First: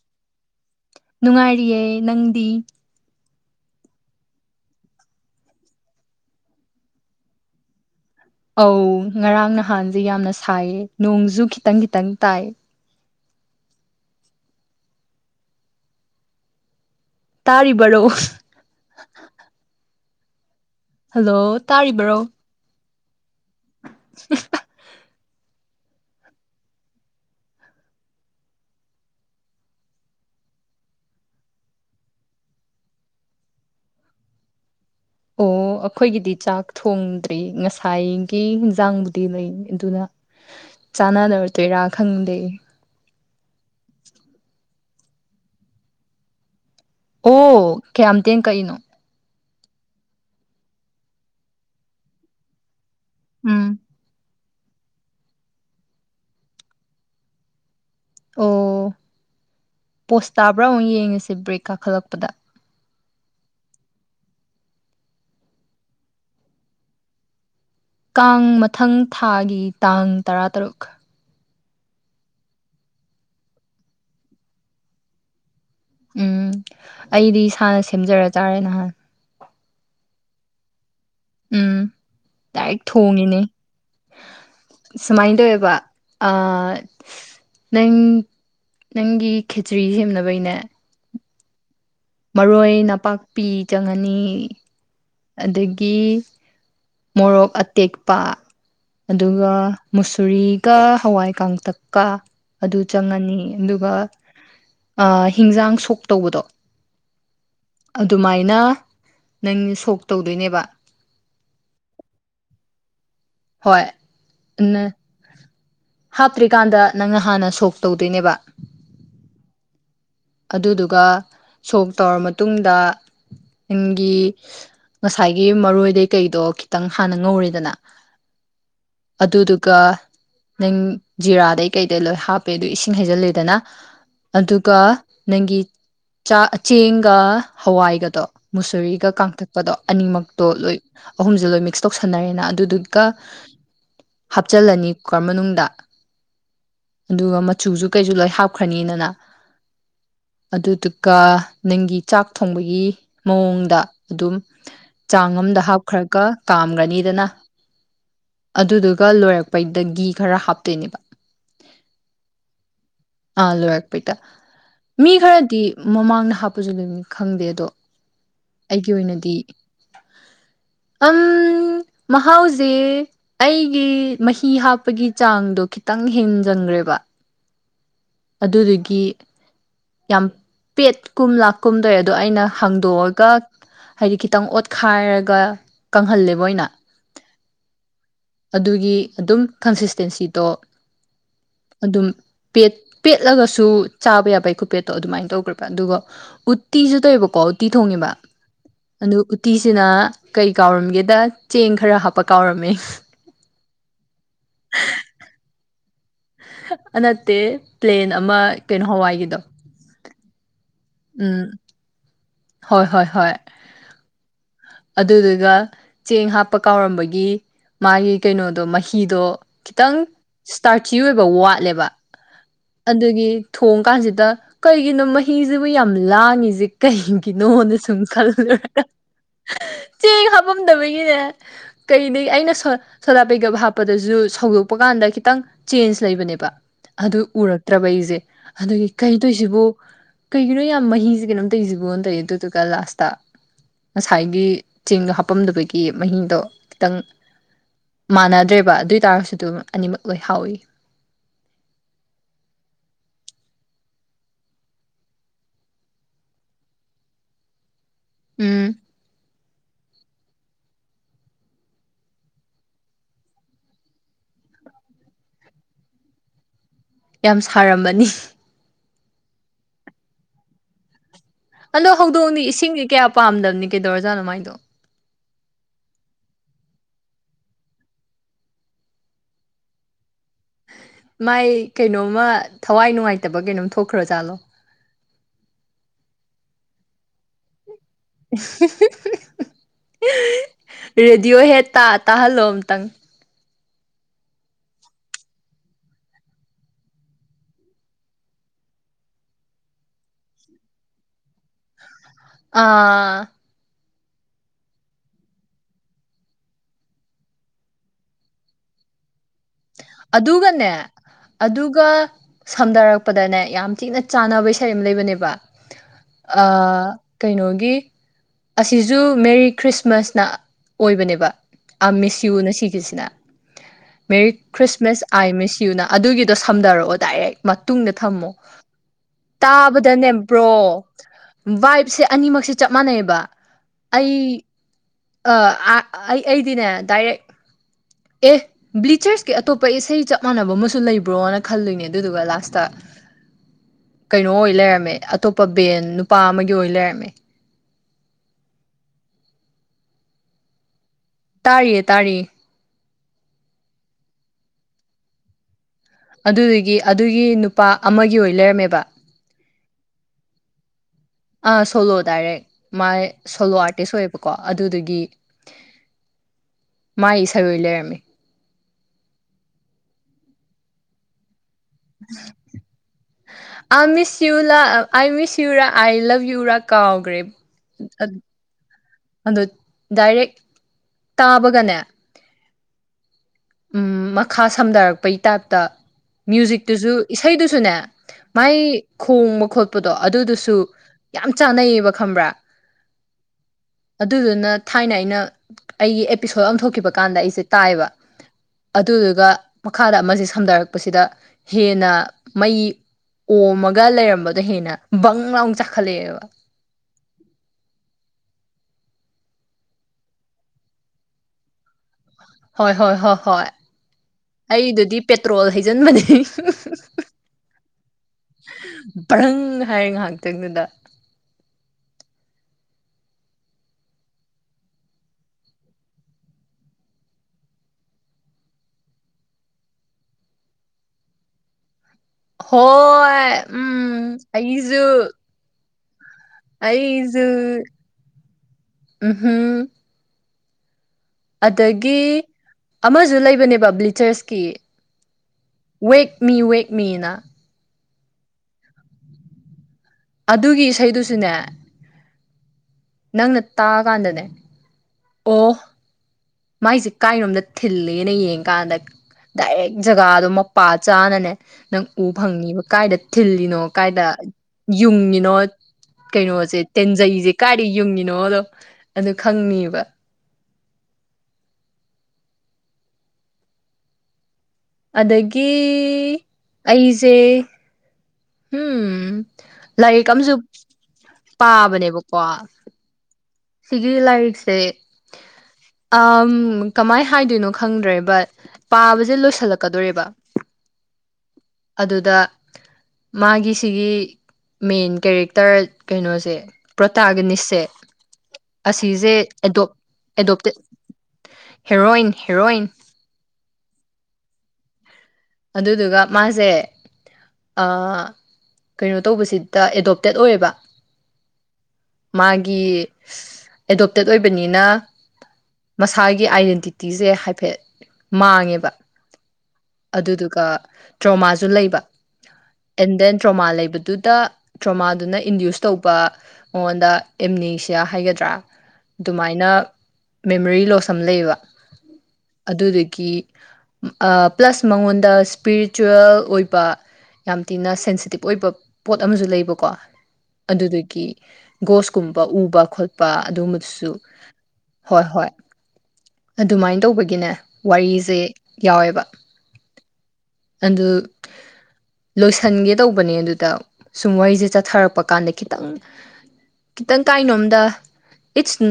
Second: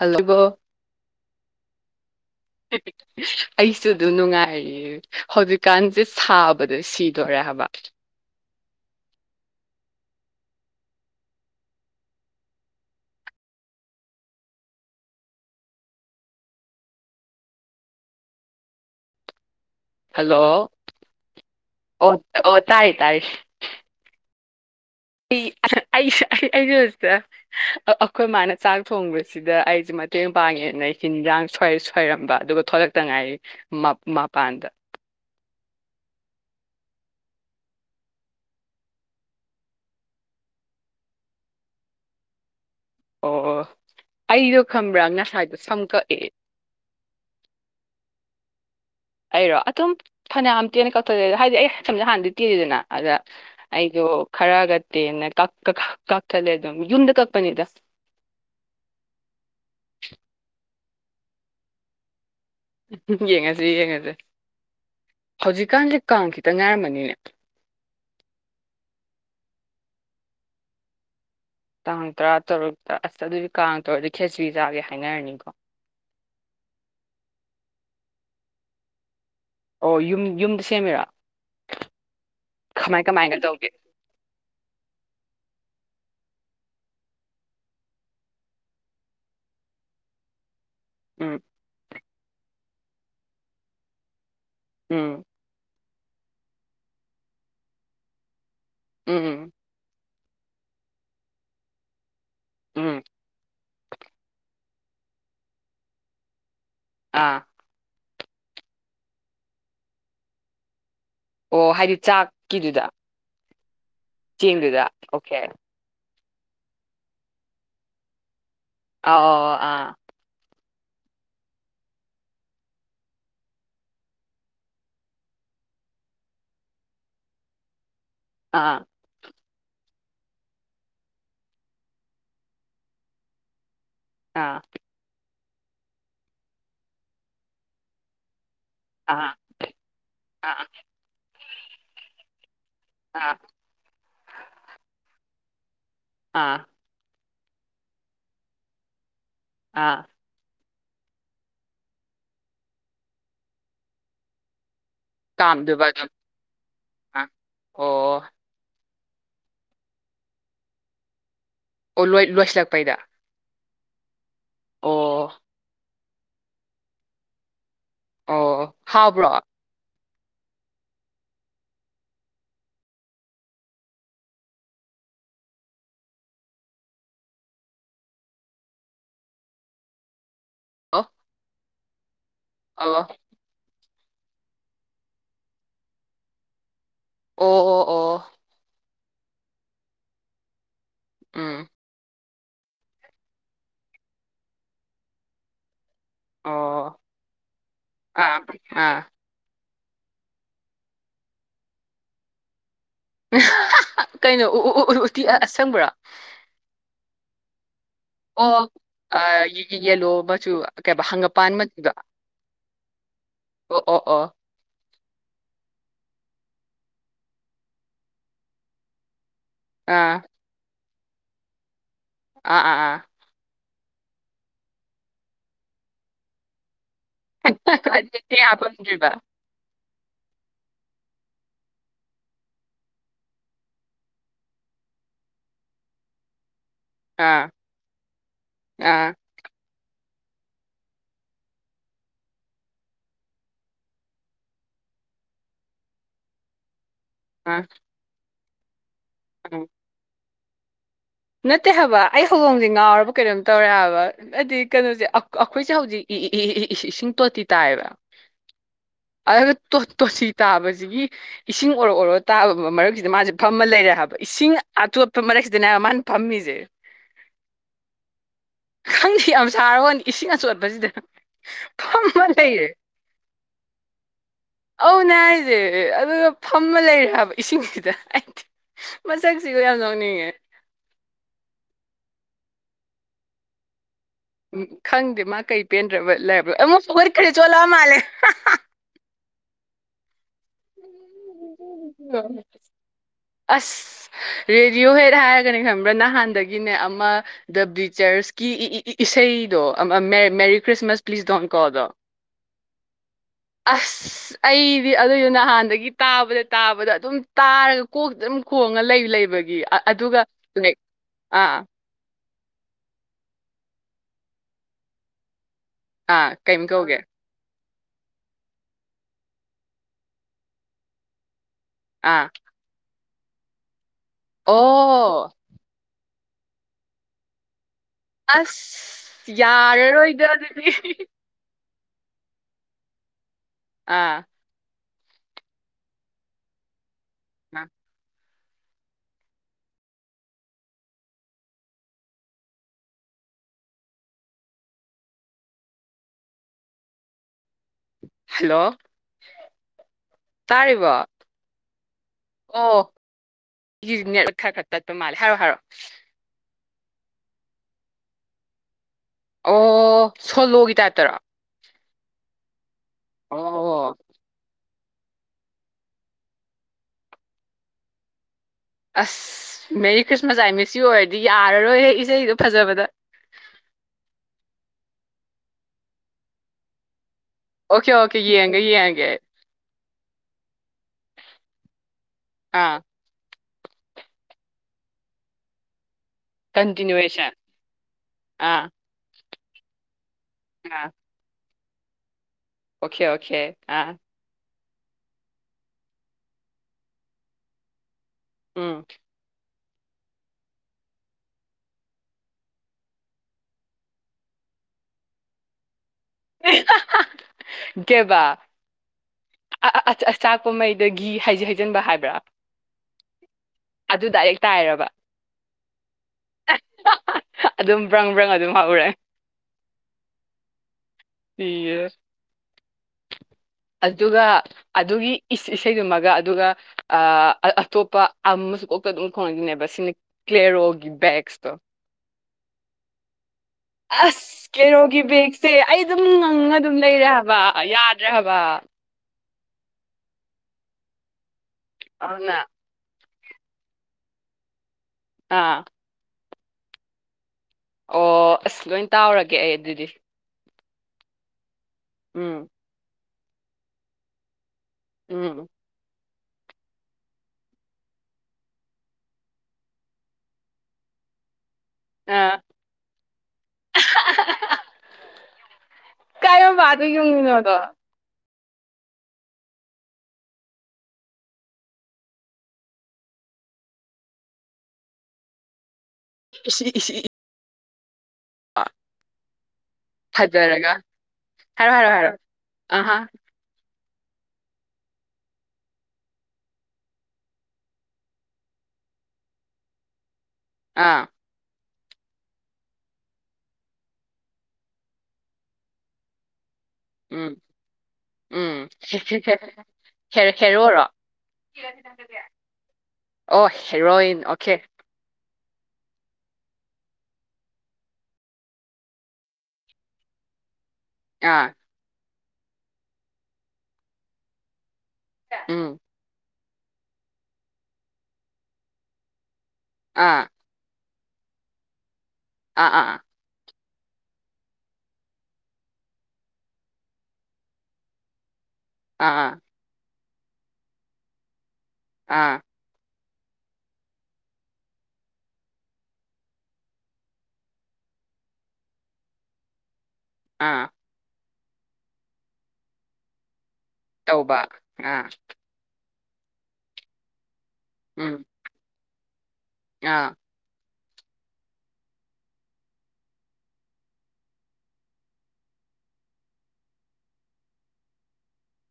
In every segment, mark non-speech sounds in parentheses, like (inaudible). ꯍꯜꯕꯣ ꯅꯨꯡꯉꯥꯔꯤꯑꯦ ꯅꯪꯗꯤ ꯑꯩꯁꯨ ꯑꯗꯨꯝ ꯅꯨꯡꯉꯥꯏꯔꯤꯌꯦ ꯍꯧꯖꯤꯛꯀꯥꯟꯁꯦ ꯁꯥꯕꯗꯣ ꯁꯤꯗꯣꯔꯦ ꯍꯥꯏꯕ ꯑꯧ ꯉꯔꯥꯡ ꯅꯍꯥꯟꯁ ꯌꯥꯝꯅ ꯁꯥꯏꯌꯦ ꯅꯣꯡꯁꯨꯨ ꯈꯤꯇꯪ ꯈꯤꯇꯪ ꯇꯥꯏ ꯇꯥꯔꯤꯕꯔꯣ ꯍꯜꯂꯣ ꯍꯜꯂꯣ ꯑꯣ ꯇꯥꯔꯤꯕꯔꯣ ꯑꯣ ꯇꯥꯥꯏ ꯇꯥꯥꯏ ꯑꯩꯒꯤꯖꯤꯗ ꯑꯩꯈꯣꯏ ꯃꯥꯅ ꯆꯥꯛ ꯊꯣꯡꯕꯁꯤꯗ ꯑꯩꯁꯦ ꯃꯇꯦꯡ ꯄꯥꯡꯉꯦꯅ ꯍꯤꯟꯖꯥꯡ ꯁꯣꯏꯔꯝꯕ ꯑꯗꯨꯒ ꯊꯂꯛꯇꯉꯥꯏ ꯃꯄꯥꯟꯗ ꯑꯣ ꯑꯩꯈꯣꯏꯒꯤꯗꯤ ꯆꯥꯛ ꯊꯣꯡꯗ꯭ꯔꯤ ꯉꯁꯥꯏꯒꯤ ꯏꯟꯖꯥꯡꯕꯨꯗꯤ ꯂꯩ ꯑꯗꯨꯅ ꯆꯥꯟꯅꯅꯔꯛꯇꯣꯏꯔꯥ ꯈꯪꯗꯦ ꯑꯣ ꯑꯩꯗꯣ ꯈꯕ꯭ꯔꯥ ꯉꯁꯥꯏꯗꯣ ꯁꯝ ꯀꯛꯑꯦ ꯑꯣ ꯀꯌꯥꯝꯇꯦꯟ ꯀꯛꯏꯅꯣ ꯑꯩꯔꯣ ꯑꯗꯨꯝ ꯐꯅꯌꯥꯝ ꯇꯦꯅ ꯀꯛꯊꯣꯛꯂꯦꯗ ꯍꯥꯏꯗꯤ ꯑꯩ ꯁꯝꯅ ꯍꯥꯟꯅꯗꯩ ꯇꯦꯜꯂꯤꯗꯅ ꯑꯗ ꯎꯝ ꯑꯩꯁꯨ ꯈꯔꯒ ꯇꯦꯟꯅ ꯀꯛꯊꯠꯂꯦ ꯑꯗꯨꯝ ꯌꯨꯝꯗ ꯀꯛꯄꯅꯤꯗ ꯑꯣ ꯄꯣꯁ ꯇꯥꯕ꯭ꯔꯥ ꯑꯃꯨꯛ ꯌꯦꯡꯉꯁꯤ ꯕ꯭ꯔꯦꯛ ꯀꯥꯈꯠꯂꯛꯄꯗ ꯎ ꯌꯦꯡꯉꯁꯤ ꯌꯦꯡꯉꯁꯤ ꯍꯧꯖꯤꯛꯀꯥꯟꯖꯦ ꯀꯥꯡ ꯈꯤꯇꯡ ꯉꯥꯏꯔꯝꯃꯅꯤꯅꯦ ꯀꯥꯡ ꯃꯊꯪ ꯊꯥꯒꯤ ꯇꯥꯡ ꯇꯔꯥꯇꯔꯨꯛ ꯇꯥꯡ ꯇꯔꯥ ꯇꯔꯨꯛꯇ ꯑꯁ ꯑꯗꯨꯗꯤ ꯀꯥꯡ ꯇꯧꯔꯗꯤ ꯈꯦꯆ꯭ꯔꯤ ꯆꯥꯒꯦ ꯍꯥꯏꯅꯔꯅꯤꯀꯣ ꯎꯝ ꯑꯩꯗꯤ ꯏꯁꯥꯅ ꯁꯦꯝꯖꯔ ꯆꯥꯔꯦ ꯅꯍꯥꯟ ꯑꯣ ꯌꯨꯝ ꯌꯨꯝꯗ ꯁꯦꯝꯃꯤꯔꯥ ꯎꯝ ꯗꯥꯏꯔꯦꯛ ꯊꯣꯡꯉꯤꯅꯦ ꯇꯧꯒꯦ ꯁꯨꯃꯥꯏꯅ ꯇꯧꯋꯦꯕ ꯑꯥ ꯅꯪ ꯅꯪꯒꯤ ꯈꯦꯆ꯭ꯔꯤ ꯁꯦꯝꯅꯕꯩꯅꯦ ꯎꯝ ꯃꯔꯣꯏ ꯅꯄꯥꯛꯄꯤ ꯆꯪꯉꯅꯤ ꯎꯝ ꯒꯤ ꯃꯣꯔꯣꯛ ꯑꯇꯦꯛꯄ ꯎꯝ ꯎꯝ ꯑꯗꯨꯒꯨꯁ ꯁꯨꯔꯤꯒ ꯍꯋꯥꯏ ꯀꯇꯛꯀ ꯑꯗꯨ ꯎꯝ ꯆꯪꯉꯅꯤ ꯑꯗꯨꯒ ꯍꯤꯟꯖꯥꯡ ꯁꯣꯛ ꯇꯧꯕꯗꯣ ꯑꯥ ꯑꯗꯨꯃꯥꯏꯅ ꯅꯪꯒꯤ ꯁꯣꯛ ꯇꯧꯗꯣꯏꯅꯦꯕ ꯑꯣ ꯍꯥꯏꯗꯤ ꯆꯥꯛꯀꯤꯗꯨꯗ ꯍꯣꯏ ꯆꯤꯗꯨꯗ ꯅ ꯑꯣꯀꯦ ꯍꯥꯞꯇ꯭ꯔꯤꯀꯥꯟꯗ ꯅꯪꯅ ꯍꯥꯟꯅ ꯁꯣꯛ ꯇꯧꯗꯣꯏꯅꯦꯕ ꯑ ꯑ ꯑꯥ ꯑꯗꯨꯗꯨꯒ ꯁꯣꯛ ꯇꯧꯔ ꯃꯇꯨꯡꯗ ꯅꯪꯒꯤ ꯉꯁꯥꯏꯒꯤ ꯃꯔꯣꯏꯗꯩ ꯀꯩꯗꯣ ꯈꯤꯇꯪ ꯍꯥꯟꯅ ꯉꯧꯔꯦꯗꯅ ꯑꯥ ꯑꯗꯨꯗꯨꯒ ꯅꯪ ꯖꯤꯔꯥꯗꯩ ꯀꯩꯗꯩ ꯂꯣꯏ ꯍꯥꯞꯄꯦ ꯑꯗꯨꯣ ꯏꯁꯤꯡ ꯍꯩꯖꯤꯜꯂꯤꯗꯅ ꯑꯥ ꯑꯗꯨꯒ ꯅꯪꯒꯤ ꯆꯥꯛ ꯆꯦꯡꯒ ꯍꯋꯥꯏꯒꯗꯣ ꯃꯨꯁꯔꯤꯒ ꯑꯥ ꯀꯥꯡꯊꯛꯄꯗꯣ ꯑꯅꯤꯃꯛꯇꯣ ꯑꯥ ꯂꯣꯏ ꯑꯍꯨꯝꯁꯦ ꯂꯣꯏ ꯃꯤꯛꯁ ꯇꯧꯁꯟꯅꯔꯦꯅ ꯑꯗꯨ ꯑꯗꯨ ꯛꯀ ꯑꯥ ꯑꯥ ꯍꯥꯞꯆꯤꯜꯂꯅꯤ ꯈꯔ ꯃꯅꯨꯡꯗ ꯑꯥ ꯑꯗꯨꯒ ꯃꯆꯨꯁꯨ ꯀꯩꯁꯨ ꯂꯣꯏ ꯍꯥꯞꯈ꯭ꯔꯅꯤꯅꯅ ꯑꯥ ꯑꯗꯨꯗꯨꯒ ꯅꯪꯒꯤ ꯆꯥꯛ ꯊꯣꯡꯕꯒꯤ ꯃꯑꯣꯡꯗ ꯑꯗꯨꯝ ꯆꯥꯡ ꯑꯃꯗ ꯀꯥꯝꯗꯨꯕ ꯑꯗꯨꯝ ꯍꯥꯞꯈ꯭ꯔꯒ ꯑꯥ ꯀꯥꯝꯈ꯭ꯔꯅꯤꯗꯅ ꯑꯣ ꯑꯗꯨꯗꯨꯒ ꯀ ꯂꯣꯏꯔꯛꯄ ꯗ ꯒꯤꯘ ꯈꯔ ꯍꯥꯞꯇꯣꯏꯅꯦꯕ ꯑꯣ ꯂꯣꯏ ꯂꯣꯏꯁꯤꯜꯂꯛꯄꯩꯗ ꯜꯂꯣ ꯑꯦ ꯄꯩꯇ ꯃꯤ ꯑꯣ ꯈꯔꯗꯤ ꯃꯃꯥꯡꯅ ꯍꯥꯞꯄꯁꯨ ꯑꯗꯨꯣꯏꯝꯅꯤ ꯈꯪꯗꯦ ꯑꯗꯣ ꯑꯣ ꯑꯩꯒꯤ ꯍꯥꯎꯕ꯭ꯔꯣ ꯑꯣꯏꯅꯗꯤ ꯃꯍꯥꯎꯁꯦ ꯑꯩꯒꯤ ꯃꯍ ꯐꯤ ꯍꯥꯞꯄꯒꯤ ꯆꯥꯡꯗꯣ ꯈꯤꯇꯪ ꯍꯦꯟꯖꯟꯈ꯭ꯔꯦꯕ ꯑꯗꯨꯗꯨꯒꯤ ꯌꯥꯝ ꯄꯦꯠ ꯑꯣ ꯀꯨꯝꯂꯛ ꯀꯨꯝꯗꯣꯏ ꯑꯗꯣ ꯑꯩꯅ ꯍꯥꯡꯗꯣꯛꯑꯒ ꯍꯥꯏꯗꯤ ꯈꯤꯇꯪ ꯑꯣꯠꯈꯥꯏꯔꯒ ꯀꯪꯍꯜꯂꯦꯕ ꯑꯣꯏꯅ ꯑꯣ ꯑꯣ ꯑꯣ ꯑꯗꯨꯒꯤ ꯑꯗꯨꯝ ꯀꯟꯁꯤꯁꯇꯦꯟꯁꯤꯗꯣ ꯎꯝ ꯑꯗꯨꯝ ꯄꯦꯠ ꯄꯦꯠꯂꯒꯁꯨ ꯆꯥꯕ ꯌꯥꯕꯩ ꯈꯨꯨꯄꯦꯠꯇꯣ ꯑꯗꯨꯃꯥꯏꯅ ꯇꯧꯈ꯭ꯔꯦꯕ ꯑꯗꯨꯒ ꯎꯇꯤꯁꯨ ꯑꯣ ꯇꯧꯋꯕꯀꯣ ꯎꯇꯤ ꯊꯣꯡꯉꯦꯕ ꯑꯥ ꯑꯥ ꯑꯗꯨ ꯎꯇꯤ ꯁꯤꯅ ꯀꯩ ꯀꯥꯎꯔꯝꯒꯦꯗ ꯆꯦꯡ ꯈꯔ ꯍꯥꯞꯄ ꯀꯥꯎꯔꯝꯃꯤ ꯀꯩꯅꯣ ꯎ ꯎ ꯎ ꯎꯇꯤ ꯑꯁꯪꯕ꯭ꯔꯥ ꯅꯅꯠꯇꯦ ꯑꯣꯒꯤ ꯌꯦꯜꯂꯣ ꯃꯆꯨ ꯀꯩꯕ ꯎꯝ ꯍꯪꯒꯄꯥꯟꯃꯤꯕ ꯍꯣꯏ ꯍꯣꯏ ꯍꯣꯏ ꯑꯗꯨꯗꯨꯒ ꯇꯦꯡ ꯍꯥꯞꯄ ꯀꯥꯎꯔꯝꯕꯒꯤ ꯃꯥꯒꯤ ꯀꯩꯅꯣꯗꯣ ꯃꯍꯤꯗꯣ ꯀꯈꯤꯇꯪ ꯑꯥ ꯁꯇꯥꯥ ꯊꯤ ꯑꯣꯏꯕ ꯋꯥꯠꯂꯦꯕ ꯑꯥ ꯑꯥ ꯑꯥ ꯑꯗꯨꯗꯒꯤ ꯊꯣꯡ ꯀꯥꯟꯁꯤꯗ ꯀꯩꯒꯤꯅꯣ ꯃꯍꯤꯤꯁꯕꯨ ꯌꯥꯝ ꯂꯥꯡꯉꯤꯁꯦ ꯀꯩꯣ ꯀꯅꯣꯅꯤ ꯁꯨꯡꯁꯜ ꯑꯗꯨꯗꯤ ꯍꯥꯞꯄꯝꯗ꯭ꯔꯤꯕ ꯆꯦꯡ ꯍꯥꯞꯄꯝꯗꯕꯒꯤꯅꯦ ꯀꯩꯗꯒꯤ ꯑꯩꯅꯣ ꯁꯣꯗꯥ ꯄꯦꯀꯞ ꯍꯥꯞꯄꯗꯁꯨ ꯁꯧꯗꯣꯛꯄ ꯀꯥꯟꯗ ꯈꯤꯇꯪ ꯆꯦꯟꯖ ꯂꯩꯕꯅꯦꯕ ꯑꯗꯨ ꯑꯥ ꯎꯔꯛꯇ꯭ꯔꯕ ꯑꯩꯁꯦ ꯑꯗꯨꯒꯤ ꯑꯥ ꯀꯩꯗꯣꯏꯁꯤꯕꯨ ꯀꯩꯒꯤꯅꯣ ꯌꯥꯝ ꯃꯍꯤꯁꯦ ꯀꯩꯅꯣꯝ ꯇꯧꯁꯤꯕꯣ ꯇꯩ ꯑꯗꯨꯗꯨꯒ ꯂꯥꯁꯇ ꯉꯁꯥꯏꯒꯤ ꯆꯦꯡꯗꯣ ꯍꯥꯄꯝꯗꯕꯒꯤ ꯃꯍꯤꯡꯗꯣ ꯈꯤꯇꯪ ꯑ ꯃꯥꯟꯅꯗ꯭ꯔꯦꯕ ꯑꯗꯨ ꯇꯥꯔꯁꯨ ꯑꯗꯨ ꯑꯅꯤꯃꯛ ꯑꯣꯏ ꯊꯥꯎ ꯅꯠꯇꯦ ꯍꯥꯏꯕ ꯑꯩ ꯍꯧꯗꯣꯡꯁꯦ ꯉꯥꯎꯔꯕ ꯀꯩꯅꯣꯝ ꯇꯧꯔꯦ ꯍꯥꯏꯕ ꯍꯥꯏꯗꯤ ꯀꯩꯅꯣꯁꯦ ꯑꯩꯈꯣꯏꯁꯦ ꯍꯧꯖꯤꯛ ꯏ ꯏ ꯏꯁꯤꯡ ꯇꯣꯇꯤ ꯇꯥꯏꯕ ꯎꯝ ꯑꯗꯨꯒ ꯇꯣꯁꯤ ꯇꯥꯕꯁꯤꯒꯤ ꯏꯁꯤꯡ ꯑꯣꯔꯣ ꯑꯣꯔꯣ ꯇꯥꯕ ꯃꯔꯛꯁꯤꯗ ꯃꯥꯁꯦ ꯐꯝꯃ ꯂꯩꯔꯦ ꯍꯥꯏꯕ ꯏꯁꯤꯡ ꯑꯇꯣꯠꯄ ꯃꯔꯛꯁꯤꯗꯅꯦ ꯃꯥꯅ ꯊꯝꯃꯤꯖꯦ ꯌꯥꯝ ꯁꯥꯔꯝꯕꯅꯤ ꯈꯪꯗꯦ ꯌꯥꯝ ꯁꯥꯔ ꯍꯣꯅꯤ ꯏꯁꯤꯡ ꯑꯆꯣꯠꯄꯁꯤꯗ ꯑꯜꯂꯣ ꯐꯝꯃ ꯍꯧꯗꯣꯡꯅꯤ ꯂꯩꯔꯦ ꯏꯁꯤꯡꯗꯤ ꯀꯌꯥ ꯄꯥꯝꯗꯕꯅꯤ ꯀꯩꯗꯧꯔꯖꯥꯅꯃꯥꯏꯗꯣ ꯦ ꯑꯗꯨꯒ ꯐꯝꯃ ꯂꯩꯔꯦ ꯍꯥꯏꯕ ꯏꯁꯤꯡꯁꯤꯗ ꯑꯩꯗꯤ ꯃꯁꯛꯁꯤꯒ ꯌꯥꯝ ꯌꯥꯎꯅꯤꯡꯉꯦ ꯃꯥꯏ ꯀꯩꯅꯣꯝꯃ ꯊꯋꯥꯏ ꯅꯨꯡꯉꯥꯏꯇꯕ ꯀꯩꯅꯣꯝ ꯊꯣꯛ ꯎꯝ ꯈꯪꯗꯦ ꯃꯥ ꯀꯩ ꯄꯦꯟꯗ꯭ꯔꯕ ꯂꯩꯕ ꯑꯃꯃ ꯁꯔꯤ ꯈꯦ ꯆꯂꯝ ꯃꯥꯂꯦ (unintelligible) ꯔꯦꯗꯤꯑꯣꯣ ꯍꯦꯠ ꯇꯥ ꯇꯥꯍꯜꯣꯝꯇꯪ ꯑꯁ ꯔꯦꯗꯤꯌꯣ ꯍꯦꯠ ꯍꯥꯏꯔꯒꯅꯦ ꯈꯪꯕ꯭ꯔꯥ ꯅꯍꯥꯟꯗꯒꯤꯅꯦ ꯑꯃ ꯗꯕꯂꯤꯆꯔꯁꯀꯤ ꯏꯁꯩꯗꯣ ꯑꯃ ꯃꯦ ꯃꯦꯔꯤ ꯈ꯭ꯔꯤꯁꯃꯥꯁ ꯄ꯭ꯂꯤꯁ ꯗꯣꯟ ꯀꯣꯗꯣ ꯑꯥ ꯑꯁ ꯑꯩꯗꯤ ꯑꯗꯨꯏꯗꯨ ꯅꯍꯥꯟꯗꯒꯤ ꯇꯥꯕꯗ ꯇꯥꯕꯗ ꯑꯗꯨꯝ ꯇꯥꯔꯒ ꯀꯣꯛꯇ ꯑꯗꯨꯝ ꯈꯣꯡꯉ ꯂꯩ ꯂꯩꯕꯒꯤ ꯑ- ꯑꯗꯨꯒ ꯑꯗꯨꯒꯅꯦ ꯂꯥꯏꯛ ꯑꯥ ꯑꯗꯨꯒ ꯁꯝꯅꯔꯛꯄꯗꯅꯦ ꯌꯥꯝ ꯊꯤꯅ ꯆꯥꯅꯕ ꯏꯁꯩ ꯑꯃ ꯂꯩꯕꯅꯦꯕ ꯑꯥ ꯑ ꯀꯩꯝ ꯀꯧꯒꯦ ꯀꯩꯅꯣꯒꯤ ꯑꯁꯤꯁꯨ ꯃꯦꯔꯤ ꯈ꯭ꯔꯤꯁꯃꯥꯁꯅ ꯑꯣꯏꯕꯅꯦꯕ ꯑ ꯑꯥ ꯃꯁꯤꯌꯨꯅ ꯁꯤꯈꯤꯁꯤꯅ ꯃ ꯈ꯭ꯔꯤꯁꯃꯁ ꯑꯥꯏ ꯑꯣ ꯃꯤꯁ ꯌꯨꯅ ꯑꯗꯨꯒꯤꯗꯣ ꯁꯝꯊꯔꯛꯑꯣ ꯗꯥꯏꯔꯦꯛ ꯇꯨꯡꯗ ꯊꯝꯃꯣ ꯑꯁ ꯇꯥꯕꯗ ꯌꯥꯔꯔꯣꯏꯗ ꯑꯗꯨꯗꯤ ꯅꯦꯝꯕ꯭ꯔꯣ ꯏ ꯁꯦ ꯑꯅꯤꯃꯛꯁꯦ ꯆꯞ ꯃꯥꯟꯅꯩꯑꯕ ꯑꯥ ꯑꯩ ꯑ ꯑꯩ ꯑꯩꯗꯤꯅꯦ ꯗꯥꯏꯔꯦꯛ ꯑ ꯑꯦ ꯕ꯭ꯂꯤꯆꯔꯁꯀꯤ ꯑꯇꯣꯞꯄ ꯏꯁꯩ ꯆꯞ ꯃꯥꯟꯅꯕ ꯑꯃꯁꯨ ꯂꯩꯕ꯭ꯔꯣꯅ ꯈꯜꯂꯣꯏꯅꯦ ꯑꯗꯨꯗꯨꯒ ꯂꯥꯁꯇ ꯀꯩꯅꯣ ꯑꯣꯏ ꯂꯩꯔꯝꯃꯦ ꯑꯇꯣꯞꯄ ꯕꯦꯟ ꯅꯨꯄꯥ ꯑꯃꯒꯤ ꯑꯣꯏꯅ ꯂꯩꯔꯝꯃꯦ ꯍꯜꯂꯣ ꯇꯥꯔꯤꯕꯣ ꯇꯥꯔꯤꯌꯦꯦ ꯇꯥꯔꯤꯌꯦ ꯁꯤ ꯅꯠꯂ ꯈꯔ ꯈꯔ ꯇꯠꯄ ꯃꯥꯜꯂꯦ ꯍꯥꯏꯔꯣ ꯍꯥꯏꯔꯑꯣ ꯑꯗꯨꯗꯨꯒꯤ ꯑꯗꯨꯒꯤ ꯅꯨꯄꯥ ꯑꯃꯒꯤ ꯑꯣꯏꯅ ꯂꯩꯔꯝꯃꯦꯕ ꯑꯣ ꯁꯂꯣ ꯀꯇ ꯠꯇꯔꯥ ꯊꯂꯣ ꯇꯔꯦ ꯃꯥꯥꯏ ꯁꯣꯂꯣ ꯑꯥꯔꯇꯤꯁ ꯑꯣꯏꯌꯦꯕꯀꯣ ꯑꯗꯨꯗꯨꯒꯤ ꯒꯤ ꯃꯥꯒꯤ ꯁꯔꯣꯏ ꯂꯩꯔꯝꯃꯤ ꯑꯁ ꯃ ꯈ꯭ꯁꯃꯁ ꯑꯃꯤꯁꯤ ꯑꯣꯏꯗꯤ ꯌꯥꯔꯔꯣꯏꯍꯦ ꯏꯁꯩꯗꯣ ꯐꯖꯕꯗ ꯑꯥꯏ ꯃꯤꯁ ꯌꯨꯔꯥ ꯑꯥꯏ ꯃꯤꯁ ꯌꯨꯨꯔꯥ ꯑꯥꯏ ꯂꯕ ꯌꯨꯨꯔꯥ ꯀꯥꯎꯒ꯭ꯔꯦ ꯑꯣꯀꯦ ꯑꯣꯀꯦ ꯌꯦꯑꯒꯦ ꯌꯦ ꯌꯥꯑꯒꯦ ꯑꯗ ꯗꯥꯏꯔꯦꯛ ꯇꯥꯕꯒꯅꯦ ꯑꯥ ꯎꯝ ꯃꯈꯥ ꯁꯝꯊꯔꯛꯄꯩ ꯇꯥꯏꯞꯇ ꯃ꯭ꯌꯨꯖꯤꯛꯇꯨꯁꯨ ꯀꯟꯇꯤꯅꯨꯋꯦꯁꯟ ꯏꯁꯩꯗꯨꯁꯨꯅꯦ ꯃꯥꯏ ꯑꯥ ꯈꯣꯡꯕ ꯈꯣꯠꯄꯗꯣ ꯑꯗꯨꯗꯨꯁꯨ ꯑꯥ ꯌꯥꯝ ꯆꯥꯅꯩꯌꯦꯕ ꯈꯪꯕ꯭ꯔꯥ ꯑꯣꯀꯦ ꯑꯣꯀꯦ ꯑ ꯑꯗꯨꯗꯨꯅ ꯊꯥꯏꯅ ꯑꯩꯅ ꯑꯩꯒꯤ ꯑꯦꯄꯤꯁꯣꯠ ꯑꯃ ꯊꯣꯛꯈꯤꯕ ꯀꯥꯟꯗ ꯑꯩꯁꯦ ꯇꯥꯏꯕ ꯎꯝ ꯑꯗꯨꯗꯨꯒ ꯃꯈꯥꯗ ꯑꯃꯁ ꯁꯝꯗꯔꯛꯄꯁꯤꯗ ꯍꯦꯟꯅ ꯃꯩ ꯑꯣꯝꯃꯒ ꯂꯩꯔꯝꯕꯗꯣ ꯍꯦꯟꯅ ꯕꯪ ꯂꯥꯡꯎ ꯆꯥ ꯎꯍꯥꯍꯥ ꯀꯩꯕꯥ ꯑ ꯆꯥꯛꯄꯉꯩꯗꯒꯤ ꯘꯤ ꯍꯩꯖꯤꯟꯕ ꯍꯥꯏꯕ꯭ꯔꯥ ꯍꯣꯏ ꯍꯣꯏ ꯍꯣꯏ ꯍꯣꯏ ꯑꯗꯨ ꯗꯥꯏꯔꯦꯛ ꯇꯥꯏꯔꯕ ꯑꯩꯗꯨꯗꯤ ꯄꯦꯇ꯭ꯔꯣꯜ ꯍꯩꯖꯤꯟꯕꯅꯤ ꯑꯗꯨꯝ ꯕ꯭ꯔꯪ ꯕ꯭ꯔꯪ ꯑꯗꯨꯝ ꯍꯧꯔꯦ ꯕ꯭ꯔꯪ ꯍꯥꯏꯔꯦ ꯉꯥꯏꯍꯥꯛꯇꯪꯗꯨꯗ ꯌꯦ ꯑꯗꯨꯒ ꯑꯗꯨꯒꯤ ꯏꯁꯩꯗꯨꯃꯒ ꯑꯗꯨꯒ ꯑꯇꯣꯞꯄ ꯑꯃꯁꯨ ꯀꯣꯛꯇ ꯑꯗꯨꯝ ꯈꯣꯡꯅꯈꯤꯅꯦꯕ ꯁꯤꯅ ꯀ꯭ꯂꯦꯔꯣꯒꯤ ꯕꯦꯛꯁꯇꯣ ꯍꯣꯢ ꯎꯝ ꯑꯁ ꯀ꯭ꯂꯦꯔꯣꯒꯤ ꯑꯩꯁꯨꯨ ꯕꯦꯒꯁꯦ ꯑꯩ ꯑꯗꯨꯝ ꯉꯪꯉ ꯑꯗꯨꯝ ꯂꯩꯔꯦ ꯍꯥꯏꯕ ꯌꯥꯗ꯭ꯔꯦ ꯍꯥꯏꯕ ꯍꯝ ꯑꯗꯒꯤ ꯑꯗꯨꯅ ꯑꯃ ꯁꯨ ꯂꯩꯕꯅꯦꯕ ꯕ꯭ꯂꯤꯆꯔꯁꯀꯤ ꯑꯥ ꯃꯤꯋꯦꯛ ꯃꯤꯅ ꯑꯣ ꯑꯁ ꯂꯣꯏ ꯇꯥꯎꯔꯒꯦ ꯑꯩ ꯑꯗꯨꯗꯤ ꯑꯗꯨꯒꯤ ꯏꯁꯩꯗꯨꯁꯨꯅꯦ ꯎꯝ ꯅꯪꯅ ꯇꯥꯛꯑꯀꯥꯟꯗꯅꯦ ꯎꯝ ꯃꯥꯏꯁꯦ ꯀꯥꯏꯔꯣꯝꯗ ꯊꯤꯜꯂꯦꯅ ꯌꯦꯡꯀꯥꯟꯗ ꯗꯥꯏꯔꯦꯛ ꯖꯒꯥꯗꯣ ꯃꯄꯥ ꯆꯥꯅꯅꯦ ꯅꯪ ꯎ ꯑꯥ ꯐꯪꯉꯕ ꯀꯥꯏꯗ ꯊꯤꯜꯂꯤꯅꯣ ꯀꯥꯏꯗ ꯌꯨꯡꯉꯤꯅꯣ (unintelligible) ꯀꯥꯏ ꯀꯩꯅꯣꯁꯦ ꯃꯄꯥꯗ ꯇꯦꯟꯖꯩꯁꯦ ꯌꯨꯡꯉꯤꯅꯣꯗꯣ ꯀꯥꯏꯔꯤ ꯌꯨꯡꯉꯤꯅꯣ ꯑꯗꯣ ꯑꯗꯨ ꯈꯪꯅꯤꯕ ꯑꯗꯒꯤ ꯑꯩꯖꯦ ꯑ (unintelligible) ꯂꯥꯏꯔꯤꯛ ꯑꯃꯁꯝꯨ ꯍꯥꯏꯔꯣ ꯍꯥꯏꯔꯣ ꯍꯥꯏꯔꯣ ꯄꯥꯕꯅꯦꯕꯀꯣ ꯑꯍꯥ ꯁꯤꯒꯤ ꯂꯥꯏꯔꯤꯛꯁꯦ ꯀꯃꯥꯏ ꯍꯥꯏꯗꯣꯏꯅꯣ ꯈꯪꯗ꯭ꯔꯦꯕ ꯄꯥꯕꯁꯦ ꯂꯣꯏꯁꯤꯜꯂꯛꯀꯗꯣꯣꯔꯕ ꯑꯥ ꯑꯗꯨꯗ ꯃꯥꯒꯤꯁꯤꯒꯤ ꯃꯦꯟ ꯀꯦꯔꯦꯛꯇꯔ ꯀꯩꯅꯣꯁꯦ ꯎꯝ ꯄ꯭ꯔꯇꯥꯒꯅꯤꯁꯦ ꯎꯝ ꯁꯤ ꯑꯦꯗꯣꯞꯇꯦꯠ ꯈꯦꯔꯣꯔꯣ ꯍꯦꯔꯣꯏꯟ ꯍꯦꯔꯣꯏꯟ ꯑꯣ ꯍꯦꯔꯣꯏꯟ ꯑꯣ ꯄꯦ ꯑꯗꯨꯗꯨꯒ ꯃꯥꯁꯦ ꯀꯩꯅꯣ ꯇꯧꯕꯁꯤꯗ ꯑꯦꯗꯣꯞꯇꯦꯠ ꯑꯣꯏꯌꯦꯕ ꯑꯥ ꯃꯥꯒꯤ ꯑꯦꯗꯣꯞꯇꯦꯠ ꯑꯣꯏꯕꯅꯤꯅ ꯎꯝ ꯃꯁꯥꯒꯤ ꯑꯥꯏꯗꯦꯟ ꯤꯇꯤꯁꯦ ꯍꯥꯏꯐꯦꯠ ꯃꯥꯡꯉꯦꯕ ꯑꯥ ꯑꯗꯨꯗꯨꯒ ꯇ꯭ꯔꯣꯃꯥꯁꯨ ꯂꯩꯕ ꯑꯥ ꯑꯦꯟ ꯑꯥ ꯗꯦꯟ ꯇ꯭ꯔꯣꯃꯥ ꯂꯩꯕꯗ ꯑꯗꯨꯗ ꯇ꯭ꯔꯣꯃꯥꯗꯨꯅ ꯏꯟꯗ꯭ꯌꯨꯁ ꯇꯧꯕ ꯃꯉꯣꯟꯗ ꯑꯦꯝꯅꯦꯁꯤꯌꯥ ꯍꯥꯏꯒꯗ꯭ꯔꯥ ꯑꯥ ꯑꯗꯨꯃꯥꯏꯅ ꯃꯦꯃꯣꯔꯤ ꯂꯣꯁ ꯑꯃ ꯂꯩꯌꯦꯕ ꯑꯥ ꯑꯗꯨꯗꯒꯤ ꯑ ꯄ꯭ꯂꯁ ꯑ ꯃꯉꯣꯟꯗ ꯁ꯭ꯄꯤꯔꯤꯆꯨꯋꯦꯜ ꯑꯣꯏꯕ ꯌꯥꯝ ꯊꯤꯅ ꯁꯦꯟꯁꯤꯇꯤꯞ ꯑꯣꯏꯕ ꯄꯣꯠ ꯑꯃꯁꯨ ꯂꯩꯕꯀꯣ ꯑꯥ ꯑꯗꯨꯗꯒꯤ ꯒꯣꯁꯀꯨꯝꯕ ꯎꯕ ꯈꯣꯠꯄ ꯑꯗꯨꯝꯕ ꯇꯧꯕ ꯍꯣꯏ ꯑꯥ ꯍꯣꯏ ꯑꯗꯨꯃꯥꯏꯅ ꯇꯧꯕꯒꯤꯅꯦ ꯋꯥꯔꯤꯁꯦ ꯎꯝ ꯌꯥꯎꯋꯦꯕ ꯑꯥ ꯑꯗꯨ ꯂꯣꯏꯁꯟꯒꯦ ꯇꯧꯕꯅꯦ ꯑꯗꯨꯗ ꯁꯨꯝ ꯋꯥꯔꯤꯁꯦ ꯆꯠꯊꯔꯛꯄ ꯀꯥꯟꯗ ꯈꯤꯇꯪ ꯈꯤꯇꯪ ꯀꯥꯏꯅꯣꯝꯗ ꯏꯠꯁ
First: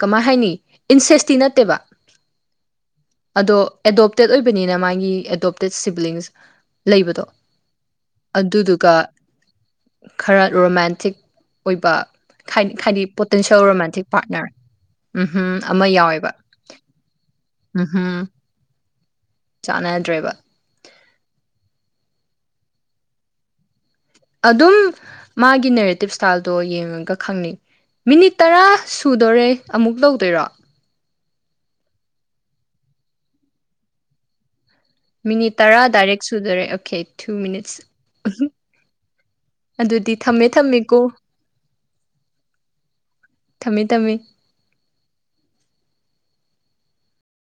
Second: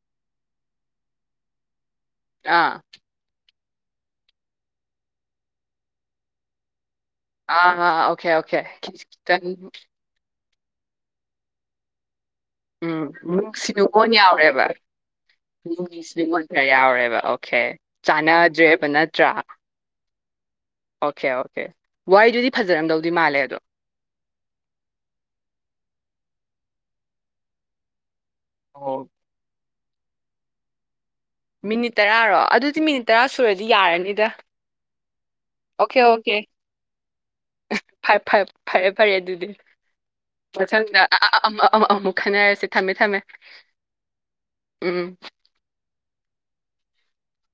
ꯀꯃꯥꯏ ꯍꯥꯏꯅꯤ ꯏꯟꯁꯦꯁꯇꯤ ꯅꯠꯇꯦꯕ ꯑꯥ ꯑꯗꯣ ꯑꯦꯗꯣꯞꯇꯦꯠ ꯑꯣꯏꯕꯅꯤꯅ ꯃꯥꯒꯤ ꯑꯦꯗꯣꯞꯇꯦꯠ ꯁꯤꯕꯂꯤꯡꯁ ꯑ ꯑꯣꯀꯦ ꯑꯣꯀꯦ ꯔꯣꯃꯦꯟꯇꯤꯛ ꯑꯣꯏꯕ ꯍꯥꯏꯗꯤ ꯎꯝ ꯅꯨꯡ ꯄꯣꯇꯦꯟꯁꯤꯌꯦꯜ ꯁꯤ ꯔꯣꯃꯥꯟꯇꯤꯛ ꯅꯨꯡꯀꯣꯟ ꯄꯥꯔꯠꯅꯔ ꯌꯥꯎꯔꯦꯕ ꯎꯝꯍꯨꯝ ꯑꯃ ꯅꯨꯡꯒꯤ ꯁꯤ ꯌꯥꯎꯋꯦꯕ ꯉꯣꯟ ꯈꯔ ꯌꯥꯎꯔꯦꯕ ꯑꯣꯀꯦ ꯎꯝꯍꯨꯝ ꯆꯥꯟꯅꯗ꯭ꯔꯦꯕ ꯅꯠꯇ꯭ꯔꯥ ꯆꯥꯟꯅꯗ꯭ꯔꯦꯕ ꯑꯣꯀꯦ ꯑꯣꯀꯦ ꯋꯥꯗꯨꯗꯤ ꯐꯖꯔꯝꯗꯧꯗꯤ ꯃꯥꯜꯂꯦ ꯑꯗꯣ ꯑꯗꯨꯝ ꯃꯥꯒꯤ ꯅꯦꯔꯦꯇꯤꯞ ꯏꯁꯇꯥꯏꯜꯗꯣ ꯌꯦꯡꯉꯒ ꯈꯪꯅꯩ ꯃꯤꯅꯤꯠ ꯇꯔꯥ ꯑꯣ ꯁꯨꯗꯣꯔꯦ ꯑꯃꯨꯛ ꯇꯧꯗꯣꯏꯔꯣ ꯃꯤꯅꯤꯠ ꯇꯔꯥꯔꯣ ꯑꯗꯨꯗꯤ ꯃꯤꯅꯤꯠ ꯇꯔꯥ ꯁꯨꯔꯗꯤ ꯌꯥꯔꯅꯤꯗ ꯃꯤꯅꯤꯠ ꯇꯔꯥ ꯑꯣꯀꯦ ꯗꯥꯏꯔꯦꯛ ꯑꯣꯀꯦ ꯁꯨꯗꯣꯔꯦ ꯑꯣꯀꯦ ꯇꯨ ꯃꯤꯅꯤꯠꯁ ꯐ ꯐꯦ ꯐꯔꯦ ꯐꯔꯦ ꯑꯗꯨꯗꯤ ꯑꯗꯨꯗꯤ ꯊꯝꯃꯦ ꯃꯊꯪꯗ ꯊꯝꯃꯦꯀꯣ ꯑꯃ ꯑꯃ ꯑꯃꯨꯛ ꯈꯟꯅꯔꯁꯤ ꯊꯝꯃꯦ ꯊꯝꯃꯦ ꯊꯝꯃꯦ ꯊꯝꯃꯦ ꯎꯝ